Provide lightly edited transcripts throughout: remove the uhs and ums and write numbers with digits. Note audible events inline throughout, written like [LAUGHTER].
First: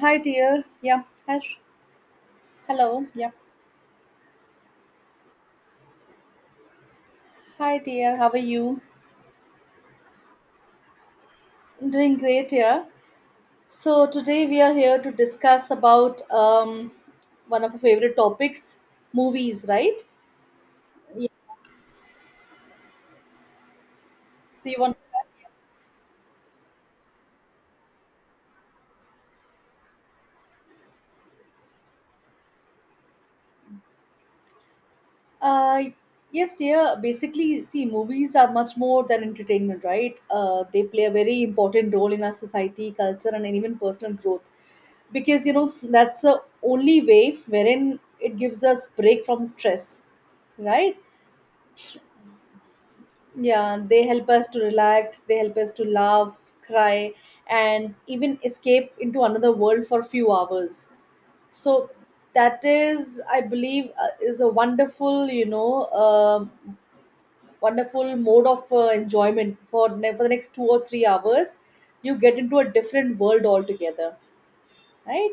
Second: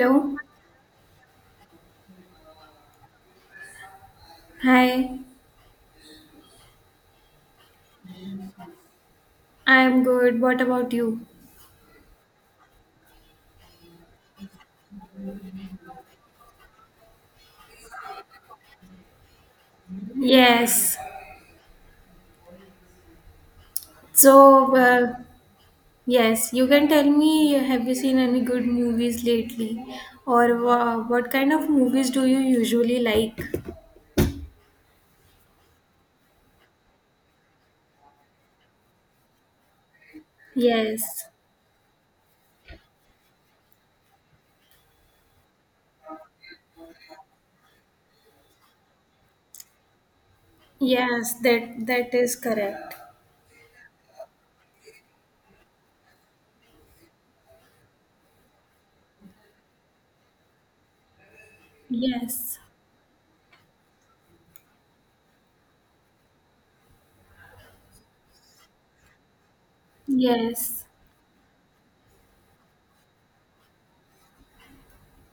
Hi, dear. Yeah. Hi. Hello. Yeah. Hi. Hi, dear. How are you? I'm good. What about you? I'm doing great here. So today we are here to discuss about one of our favorite topics, movies, right? Yes. Yeah. So So, you want to uh, start? yes, you can tell me, have you seen any good movies lately? Or what kind of movies do you usually like? Uh, yes, dear. Basically, see, movies are much more than entertainment, right? They play a Yes. very important role in our society, culture, and even personal growth. Because you know that's the only way wherein it gives us break from stress, right? Yes, that is correct. Yeah, they help us to relax, they help us to laugh, cry, and even escape into another world for a few hours. So Yes. that is, I believe, is a wonderful mode of enjoyment for the next two or Yes. three hours. You get into a different world altogether, right?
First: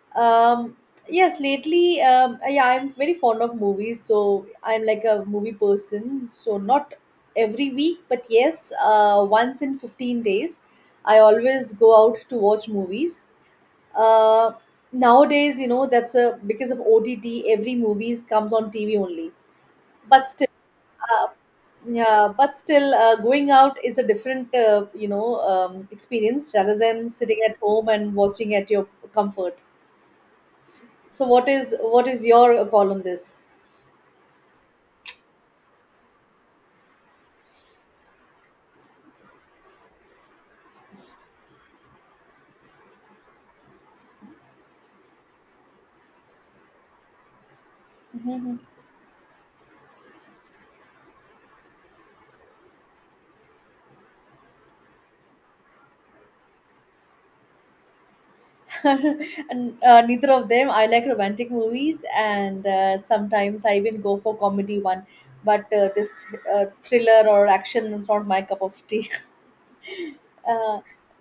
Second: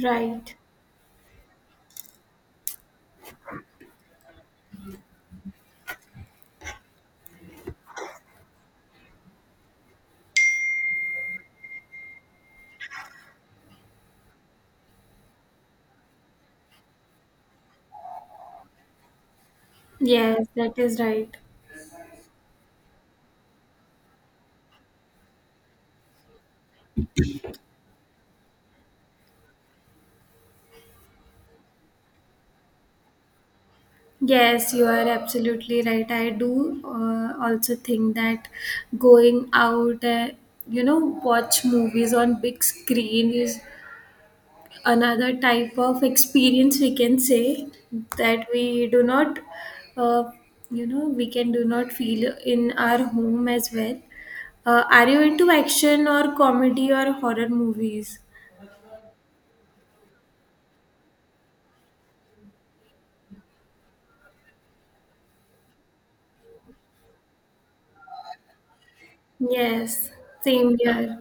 Right. Um, yes, lately, yeah, I'm very fond of movies, so I'm like a movie person. So not every week, but yes, once in 15 days, I always go out to watch movies. Uh, nowadays, you know, that's a because of OTT, every movies comes on TV only. But still, Yes, that is uh, right. yeah, but still, going out is a different, experience rather than sitting at home and watching at your comfort. So what is your call on this? Yes, you are absolutely right. I do also think that going out, watch movies on big screen is another type of experience, we can say, that Mhm. we do not, uh, we can do not feel in our home as well. Are you into action or comedy or horror movies? [LAUGHS] And neither of them. I like romantic movies, and sometimes I even go for comedy one. But this thriller or action is not my cup of tea. Yes, [LAUGHS] same Uh, here.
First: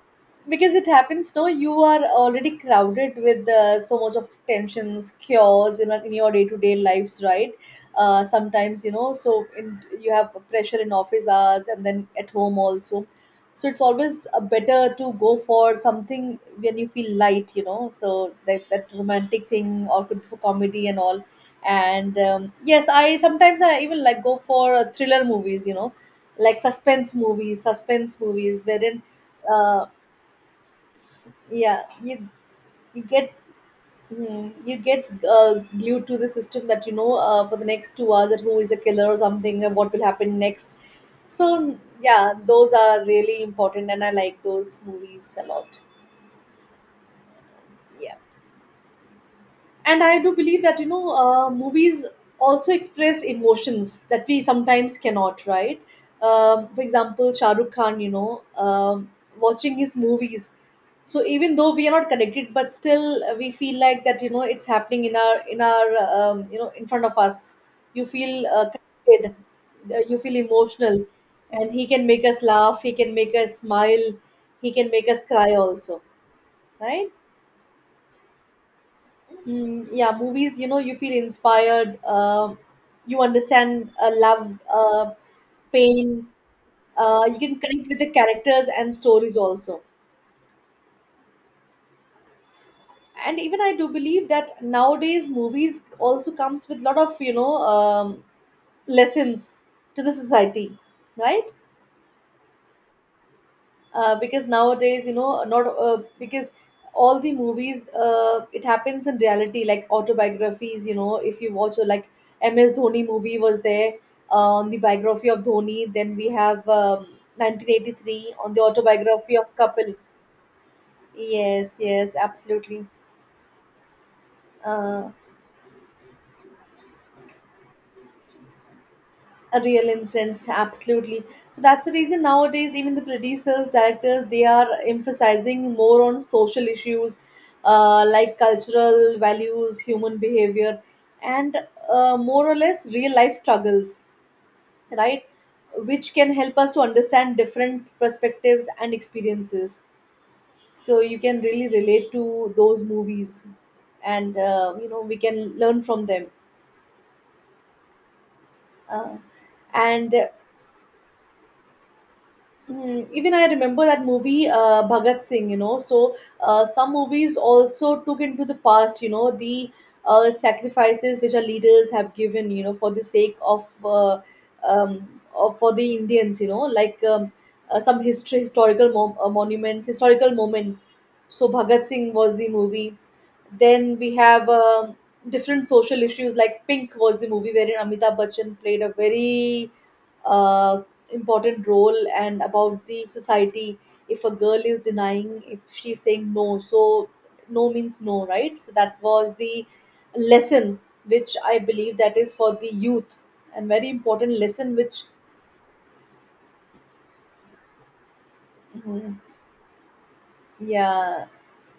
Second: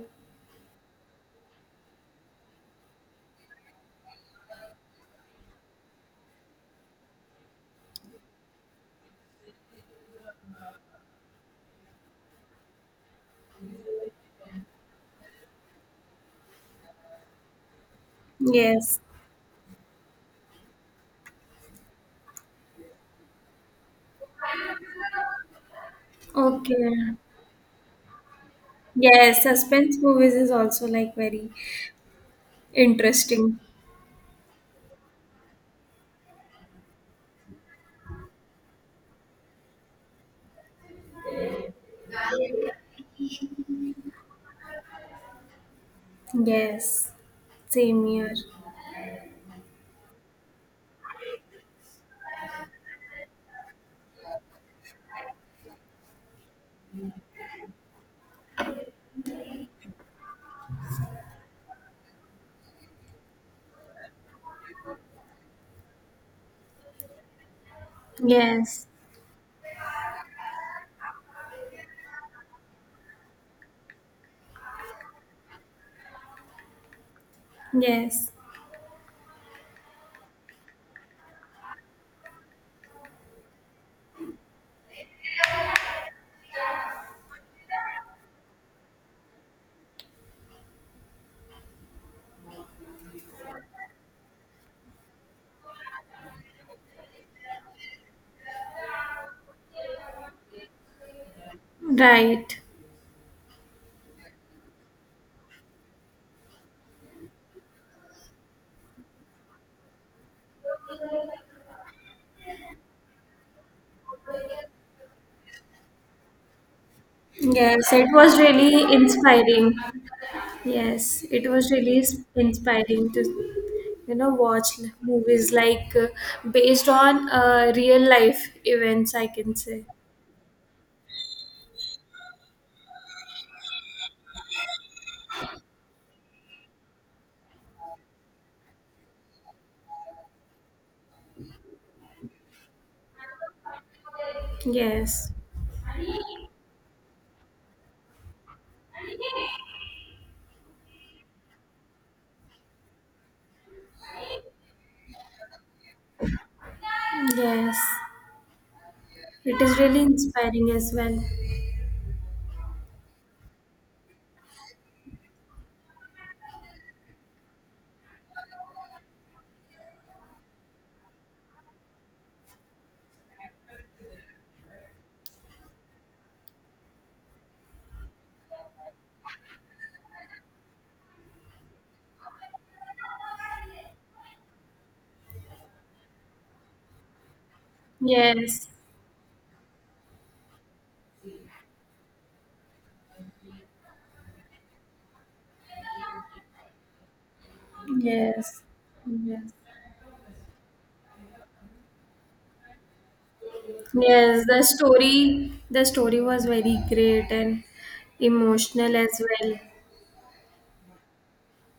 because it happens, no, you are already crowded with so much of tensions cures in your day-to-day lives, right? Sometimes so you have pressure in office hours and then at home also. So it's always better to go for something when you feel light, so that Yes. romantic thing or could be for comedy and all. And yes, I sometimes I even like go for thriller movies. Like Okay. suspense movies wherein Yes, uh, suspense movies is also like very yeah, you get interesting. You get glued to the system that for the next 2 hours, that who is a killer or something and what will happen next. So yeah, those are really important, and I like those movies a lot. Yes, same Yeah, here. and I do believe that movies also express emotions that we sometimes cannot, right? For example, Shah Rukh Khan, watching his movies. So even though we are not connected, but still we feel like that it's happening in our in front of us. You feel Yes, connected. You feel emotional, and he can make us laugh, he can make us smile, he can make us cry also, right? yes, Mm, yeah, movies, you feel inspired. You understand love, pain. You can connect with the characters and stories also. And even I do believe that nowadays movies also comes with lot of, lessons to the society, right? right. Because nowadays not because all the movies it happens in reality like autobiographies, if you watch like MS Dhoni movie was there, on the biography of Dhoni. Then we have Yes, it 1983 was on the really autobiography of inspiring. Kapil. Yes, it was Yes, really yes, absolutely, inspiring to, you know, watch uh, movies like based on real life events, I can a say. real instance, absolutely. So that's the reason nowadays even the producers directors they are emphasizing more on social issues, like cultural values, human behavior, and more or less real life struggles, right? Yes, Which can help us to understand different perspectives and experiences. So you can really relate to those movies, and we can learn from them. yes, uh, it is really and uh, inspiring as well. Hmm. even I remember that movie, Bhagat Singh, So, some movies also took into the past, the sacrifices which our leaders have given, for the sake of for the Indians, like some history, historical monuments, historical moments. So, Bhagat Singh was the movie. Then we have different social issues, like Pink was the movie wherein Amitabh Bachchan Yes, played a very uh, important role and about the society. If a girl is denying, if she's saying no, so no means no, right? yes, So that was yes. the lesson which I believe that is for the youth, and very important Yes, the lesson which. story the story was very great and emotional Mhm. as well. Yeah,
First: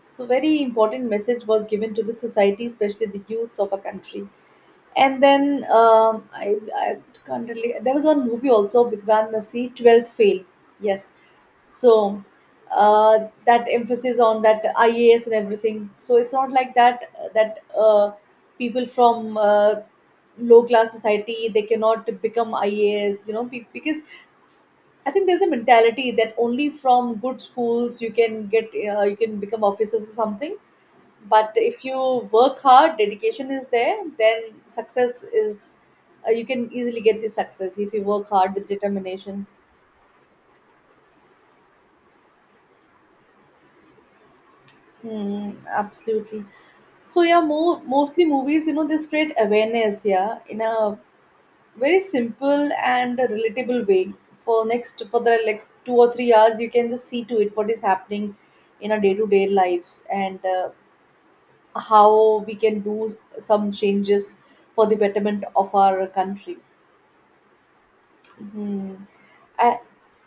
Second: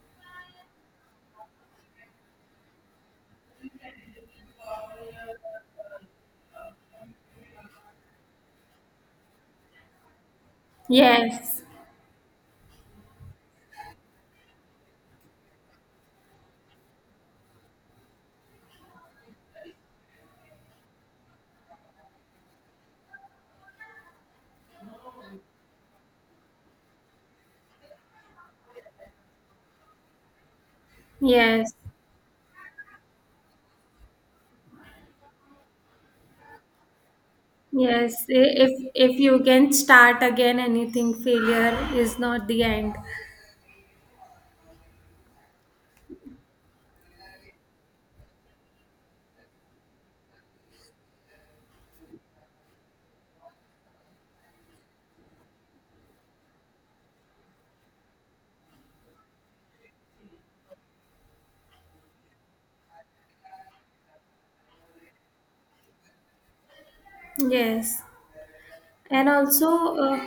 so very important message was given to the society, especially the youths of a country. And then I can't really. There was one movie also, Vikrant Nasi, 12th Fail. Yes. Yes. So that emphasis on that IAS and everything. So it's not like that people from low class society, they cannot become IAS, you know, because I think there's a mentality that only from good schools you can get, you can become officers or something. But Yes. if you work hard, dedication is there, then success is you can easily get the success if you Yes. work hard with if you determination. can start again, anything, failure is not the end. Hmm, absolutely. So yeah, mostly movies, they spread awareness, yeah, in a very simple and a relatable way. For the next 2 or 3 hours, you can just see to it what is happening in our day-to-day lives, and how we can do some changes for the betterment of our country. Yes. Hmm. And Uh, also uh,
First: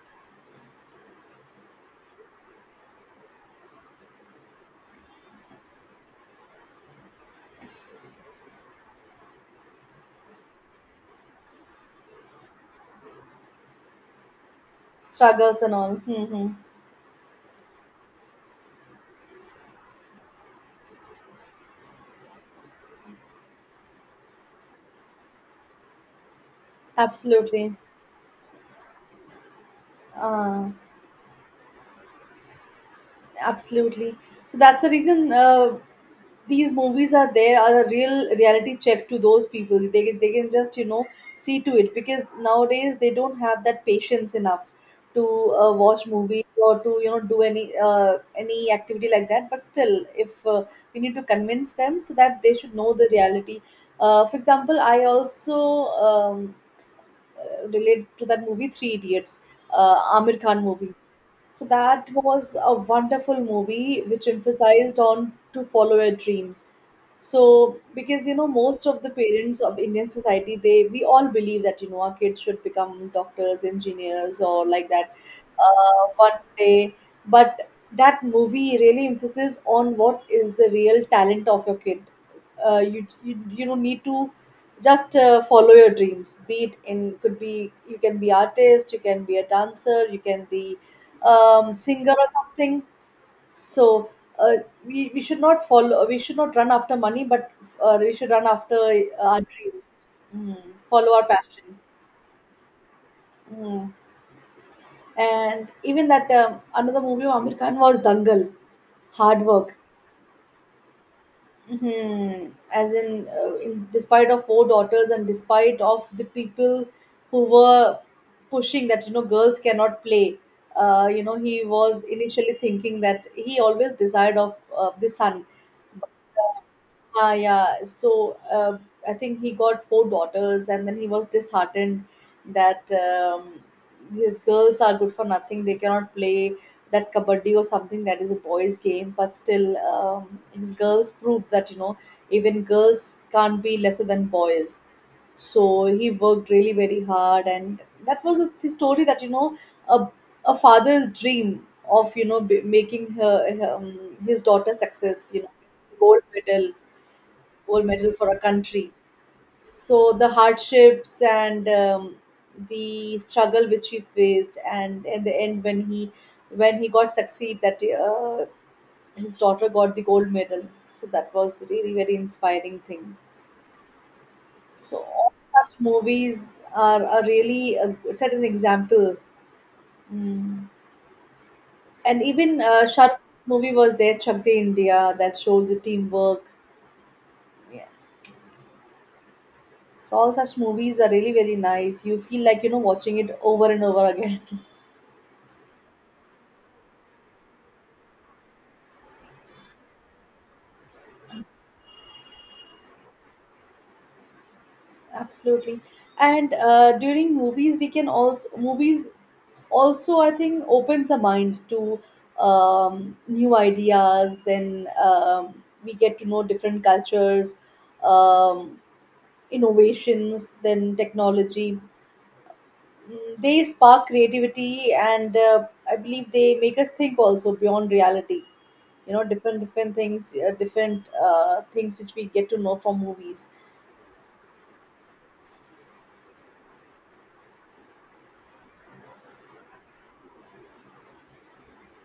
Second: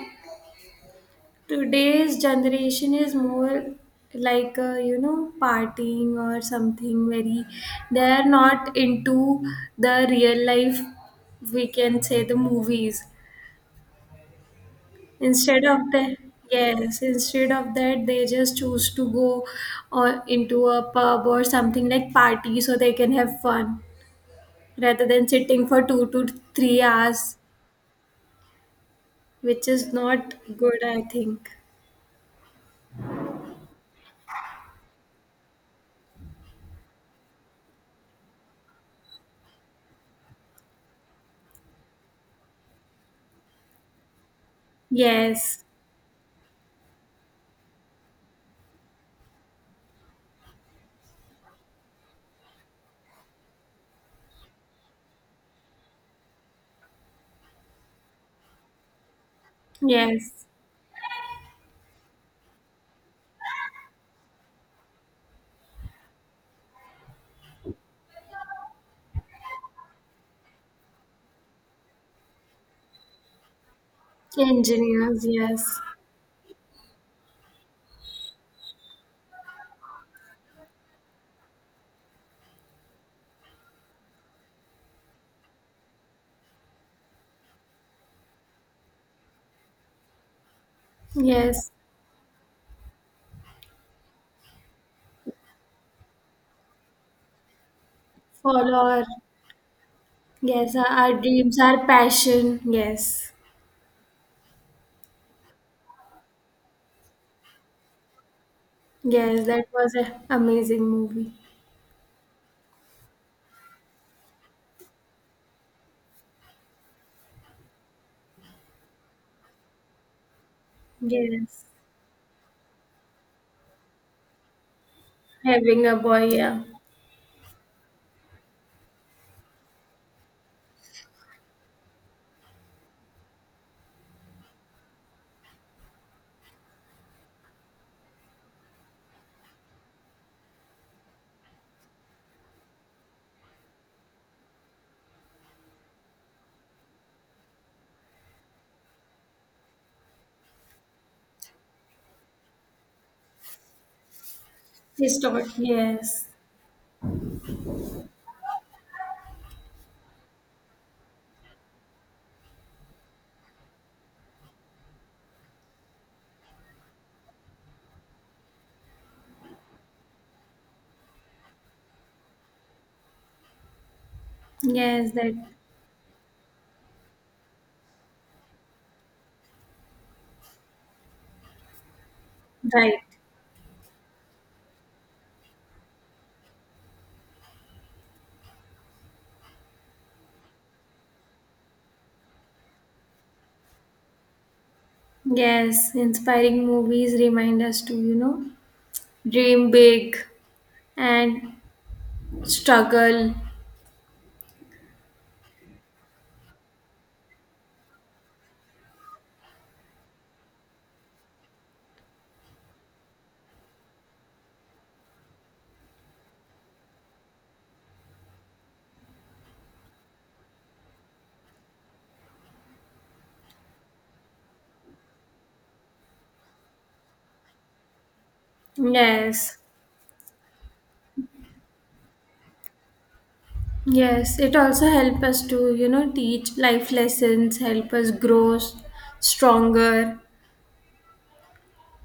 today's generation is more like you know, partying or something. Very, they are not into the real life, we can say, the movies. struggles Instead and of all. that, Mm-hmm. yes, instead of that, they just choose to go or into a pub or something like party so they can have fun rather than sitting for 2 to 3 hours, Absolutely. which is not Uh, good, I think. absolutely. So that's the reason these movies are there are a real reality check to those people. They can just, see to it because nowadays they don't have that patience enough to Yes. Watch movies or to, do any activity like that. But still, if we need to convince them so that they should know the reality. For example, I also um. Relate to that movie, Three Idiots, Amir Yes, Khan movie. So that was a wonderful movie which emphasized on to follow your dreams. So because most of the parents of Indian society, they we all believe that our kids should become doctors, engineers, or like that engineers, yes. One day. But that movie really emphasis on what is the real talent of your kid. You you you know need to just follow your dreams. Be it in could be you can be artist, you can be a dancer, you can be Yes, singer or something. So uh, we should not follow. We should not run after money, but we should run follow after our, our dreams. Mm. yes, our, Follow our our dreams, passion. our passion. Yes. Mm. And even that another movie of Amir Khan was Dangal, Hard Yes, that Work. was an amazing movie. hmm As in despite of four daughters and despite of the people who were pushing that girls cannot play. He Yes, was initially thinking that he always desired of the son. having a boy, yeah. Ah, yeah. So I think he got four daughters, and then he was disheartened that his girls are good for nothing. They cannot play that kabaddi or something that is a boys' game. But still, his girls proved that even girls can't be lesser than boys. So he worked really very hard, and that was a story that a a father's dream of making her his daughter He's success. Taught, gold yes. medal gold medal for a country. So the hardships and the struggle which he faced, and in the end, when he got succeed, that his daughter got the gold medal. So that was really very inspiring thing. So Yes, all that such movies are really set an example. Mm. And even right. Shahrukh Khan's movie was there, Chak De India, that shows the teamwork. So all such movies are really very nice. You feel like watching it over and over again. Yes, inspiring movies remind us to, you know, dream big and struggle. [LAUGHS] Absolutely. And during movies, we can also movies also, I think, opens our mind to new ideas. Then we get to know different cultures, um, innovations, then technology. Mm, they spark creativity, and I believe they make us think also beyond reality. you know different Yes. different things, different things which we get to know from movies. Yes, it also help us to, you know, teach life lessons, help us grow stronger.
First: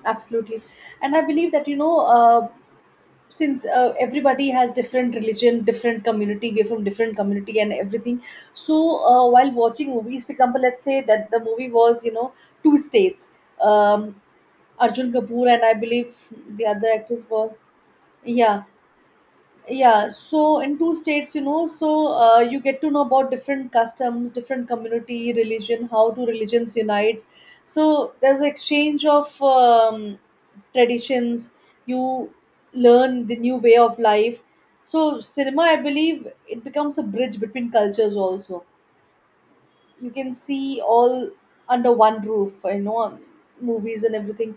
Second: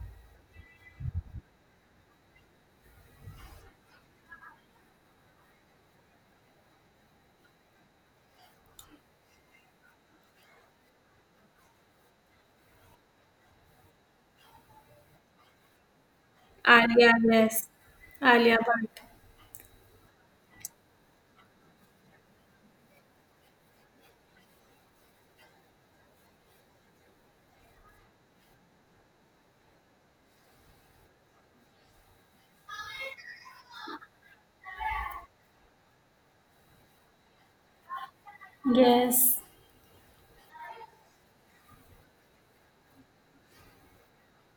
Absolutely. And I believe that since everybody has different religion, different community, we're from different community and everything. So while watching movies, for example, let's say that the movie was, you know, Two States, um, Arjun Kapoor, and I believe the other Alia, actress was... yes. Alia Yeah, Bhatt. yeah. So in Two States, you know, so you get to know about different customs, different community, religion, how two religions unite. So there's exchange of traditions, you learn the new way of life. So cinema, I believe, it becomes a bridge between cultures also. Yes. You can see all under one roof, you know, movies and everything.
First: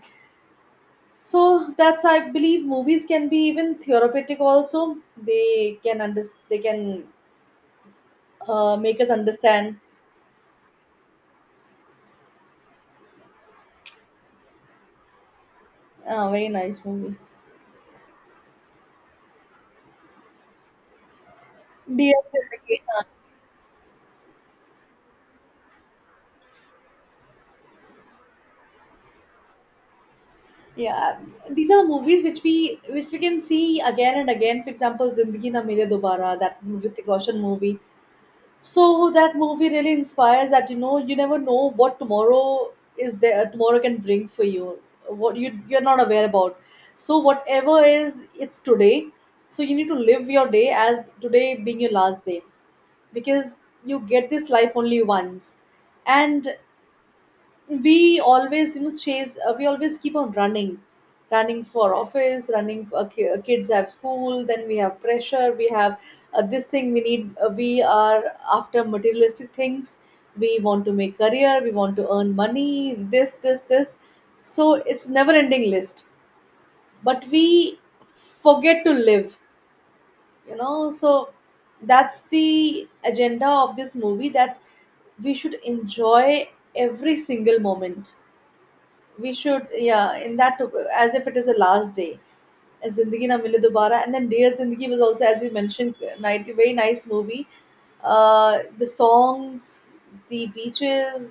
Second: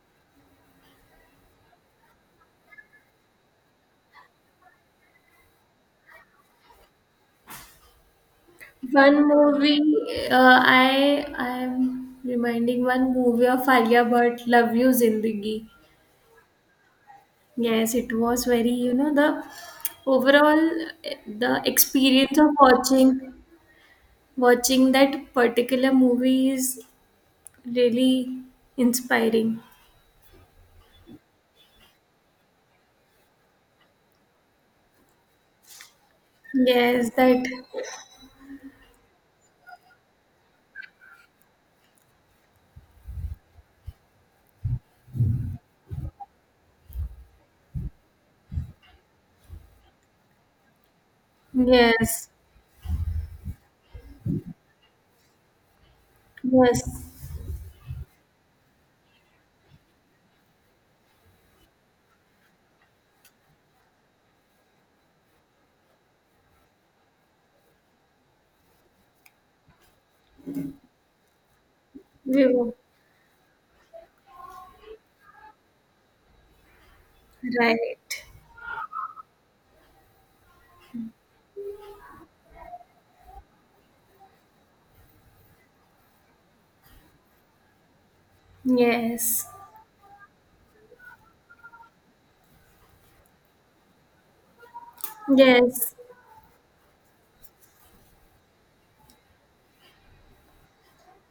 So that's, I believe, movies can be even therapeutic also. They can under they can make us One understand. movie, I am reminding one movie of Alia Bhatt, Love You Zindagi. Very nice movie. Yes, it was very, you know, the overall, the Dear experience of Zindagi. watching that particular movie is really inspiring. Yeah, these are the movies which we can see again and again. For example, Zindagi Na Mile dobara, that Yes, Hrithik Roshan that movie. So that movie really inspires that, you know, you never know what tomorrow is there tomorrow can bring for you, what you're not aware about. So whatever is, it's today. So you need to live your day as today being your yes, last day, because you get this life only once. And yes, we always, you know, chase, we always keep on running, running for office, running for kids have school, then we have pressure, we have this thing we need, we are after materialistic things, we want to make career, we want to earn we were money, this, this, this. So it's never ending list, but we right. forget to live, you know. So that's the agenda of this movie, that we should enjoy every single moment. We Yes, should, yeah, in that, as if it is the last day. Zindagi Na mile dobara, and then Dear Zindagi was also, as you yes. mentioned, night, very nice movie. The songs, the beaches,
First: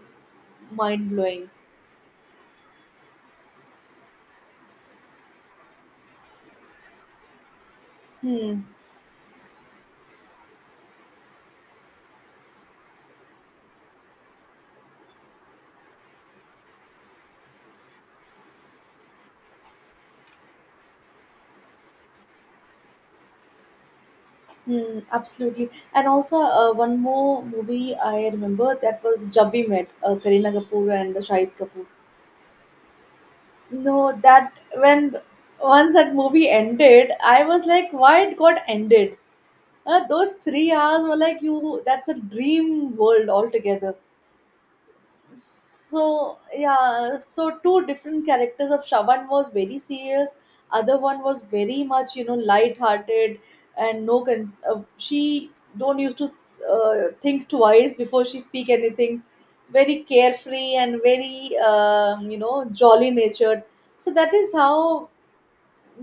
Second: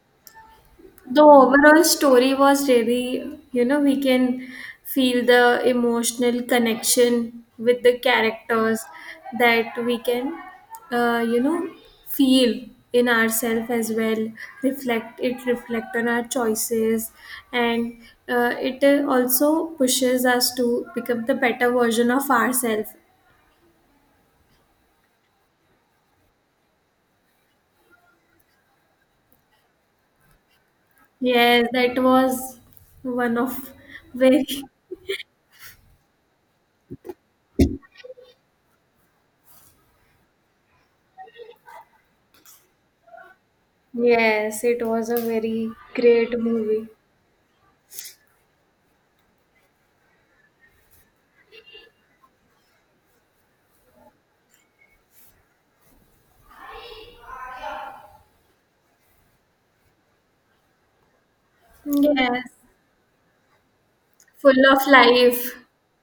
mind The blowing. overall story was really, you know, we can feel the emotional connection with the Hmm. characters, that we can, uh, you know, feel in ourselves as well. Reflect it, reflect on our choices, and it also pushes us to become the better version of ourselves. Hmm, absolutely. And also, one more movie I remember, that was Jab We Met, Kareena Kapoor and Shahid Yes, Kapoor. that was one of No. very. [LAUGHS] That, when once that movie ended, I was like, why it got ended? Those 3 hours were like, you, that's a dream world altogether. Yes, it was a very So great movie. yeah, so two different characters of Shaban was very serious, other one was very much, you know, light-hearted, and she don't used to think twice before she speak anything. Very carefree and very, you Yes, know, jolly natured. So that is full of how, life.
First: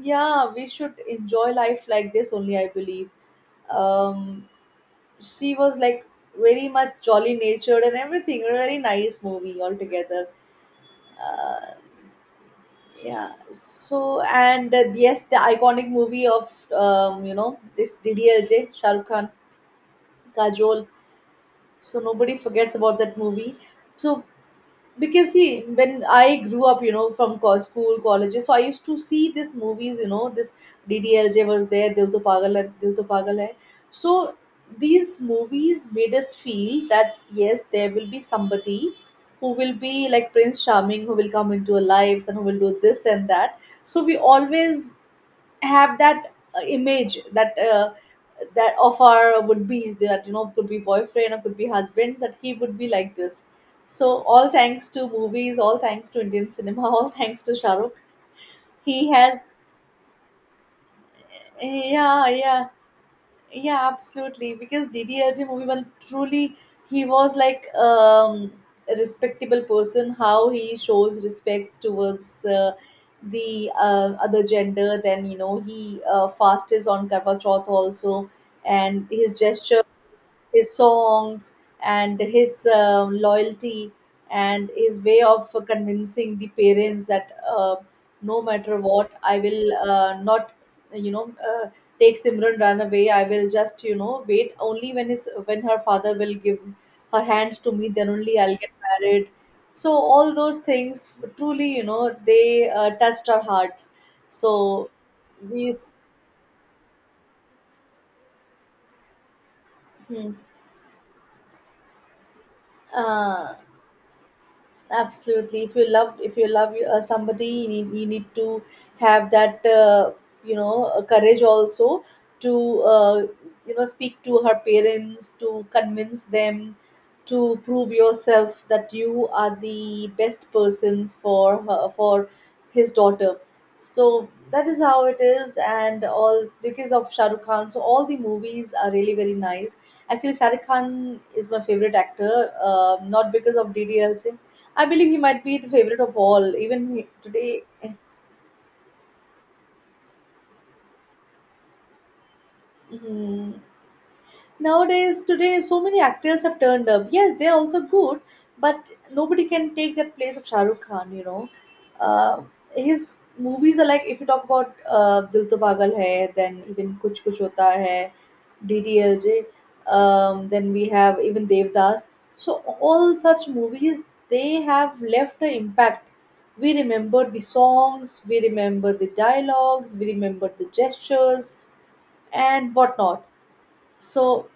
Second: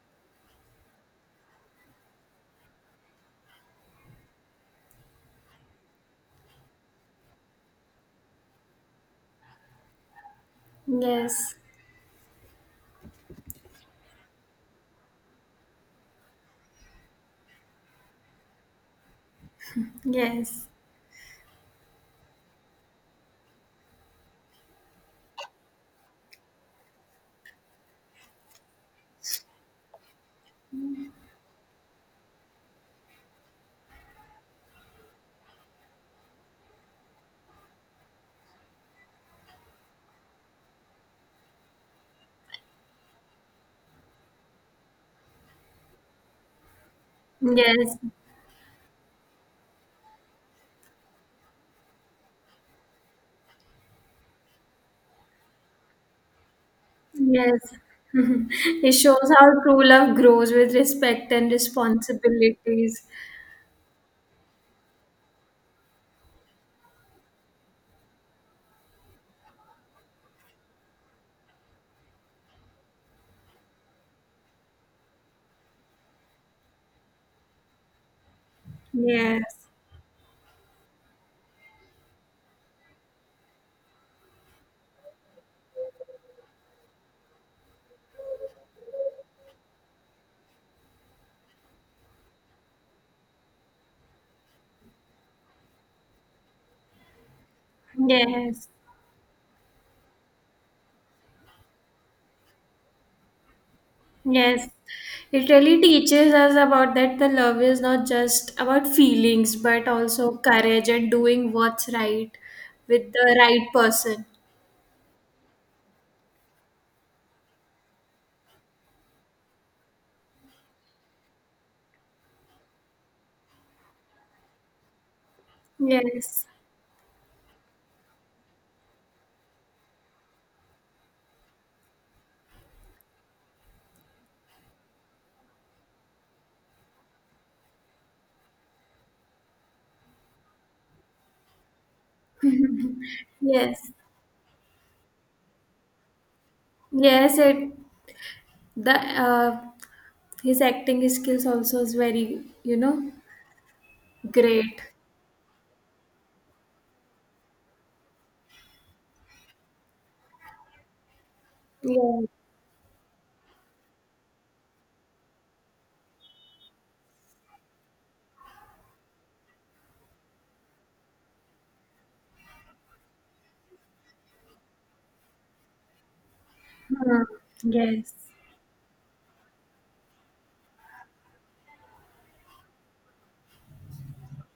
yeah, we should enjoy life like this only, I believe. um she was like very much jolly natured and everything, a very nice movie altogether. Yes, uh, yeah, so, and yes, the iconic movie of, you know, this DDLJ, Shahrukh Khan, yes, Kajol. So nobody forgets about that movie. So, because see, when I grew up, you know, from school, colleges, so I used to see these movies, you know, this DDLJ was there, Dil To Pagal Hai, Dil To Pagal Hai. So these movies made us feel that yes, there will be somebody who will be like prince charming, who will come into our lives and who will do this and that. So we always have that image yes, that of our would be that, you know, could be boyfriend or could be husbands, that he would be like this. So all thanks to movies, all thanks to Indian cinema, [LAUGHS] all thanks to yes. Shahrukh. [LAUGHS] It He shows has, how true love grows with respect and yeah, yeah. responsibilities. Yeah, absolutely. Because DDLJ movie, well, truly, he was like a respectable person. How he shows respects towards the other gender. Then, you know, he fast is on Karwa Chauth also, and his Yes, gesture, his songs, and his loyalty, and his way of convincing the parents that, no matter what, I will not, you know, uh, take Simran run away, I will just, you know, wait, only when his, when her father will give her hand to me, then only I'll yes, get married. So all those things, truly, you know, they touched our hearts. So yes. It really these, teaches us about that the love is not just about feelings, but hmm, also courage and doing what's right with the uh, right person. absolutely. If you love, if you love somebody, you need to have that you know, courage also, to you know, speak to her parents, to convince Yes, them, to prove yourself that you are the best person for her, for his daughter. So that is how it is, and all because of Shah Rukh Khan. So all the movies are really very nice. Actually, Shah Rukh Khan is my favorite actor, not because of yes, DDL. I believe he might be the favorite of all, even he, yes. today. It the His acting skills also is very, you know, Mhm. great. Nowadays, today, so many actors have turned up. Yes, they're also good, but nobody can take that place of Shah Rukh Khan, you know. Yeah. Uh, his movies are like, if you talk about Dil To Pagal Hai, then even Kuch Kuch Hota Hai, DDLJ, then we have even Devdas. So, all such movies, they have left an impact. We Hmm. remember the Yes. songs, we remember the dialogues, we remember the gestures, and whatnot. So,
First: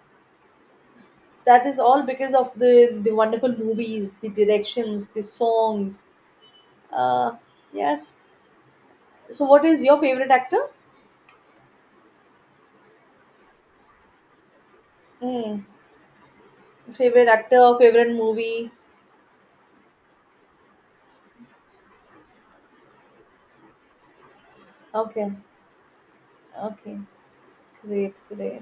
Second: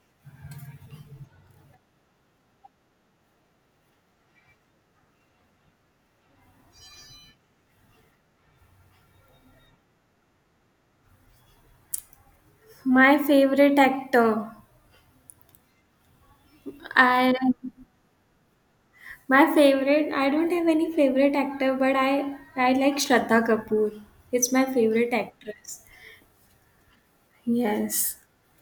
that is all because of the wonderful movies, the directions, the songs, uh yes. So what is your favorite actor? My favorite actor. Mm. Favorite I actor, favorite movie. My favorite. I don't have any favorite actor, but I like Shraddha Kapoor. It's my favorite Okay, actress. okay. Great, Yes. great.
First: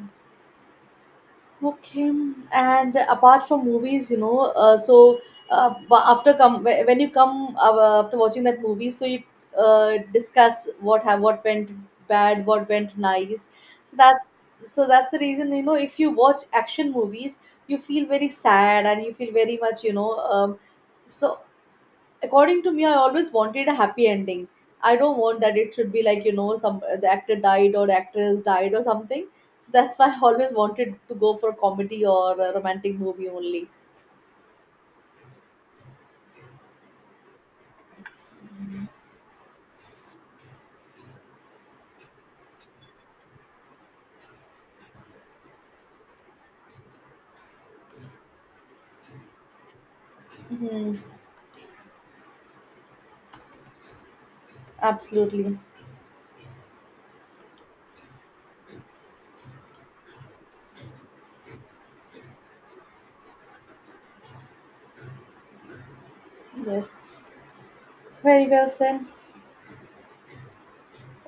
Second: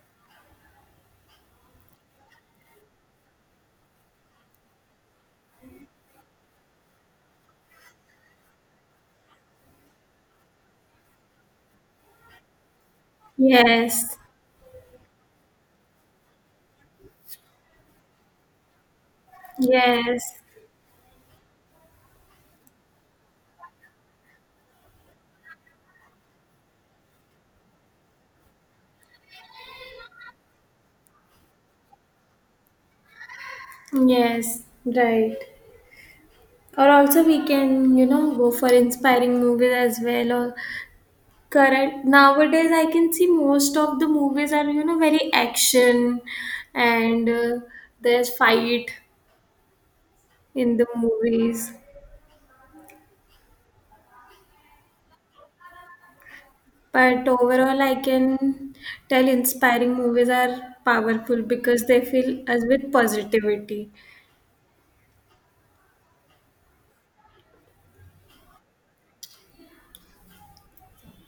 Okay, and apart from movies, you know, so when you come after watching that movie, so you discuss what have, what went bad, what went nice. So Yes. that's, so that's the reason, you know, if you watch action movies, you feel very sad and you feel very much, you know. Yes. Um, So according to me, I always wanted a happy ending. I don't want that it should be like, you know, some, the actor died or the actress died or something. So that's why I [LAUGHS] always wanted to go for comedy or a romantic movie only. Yes. Right. Or also we can, you know, go for inspiring movies as well, or correct. Nowadays, I can see most of the movies are, you know, very action, and there's fight in the Hmm, movies. absolutely. But overall, I can tell inspiring movies are powerful because they fill us with positivity. Yes, very well said.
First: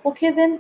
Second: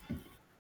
Okay, then.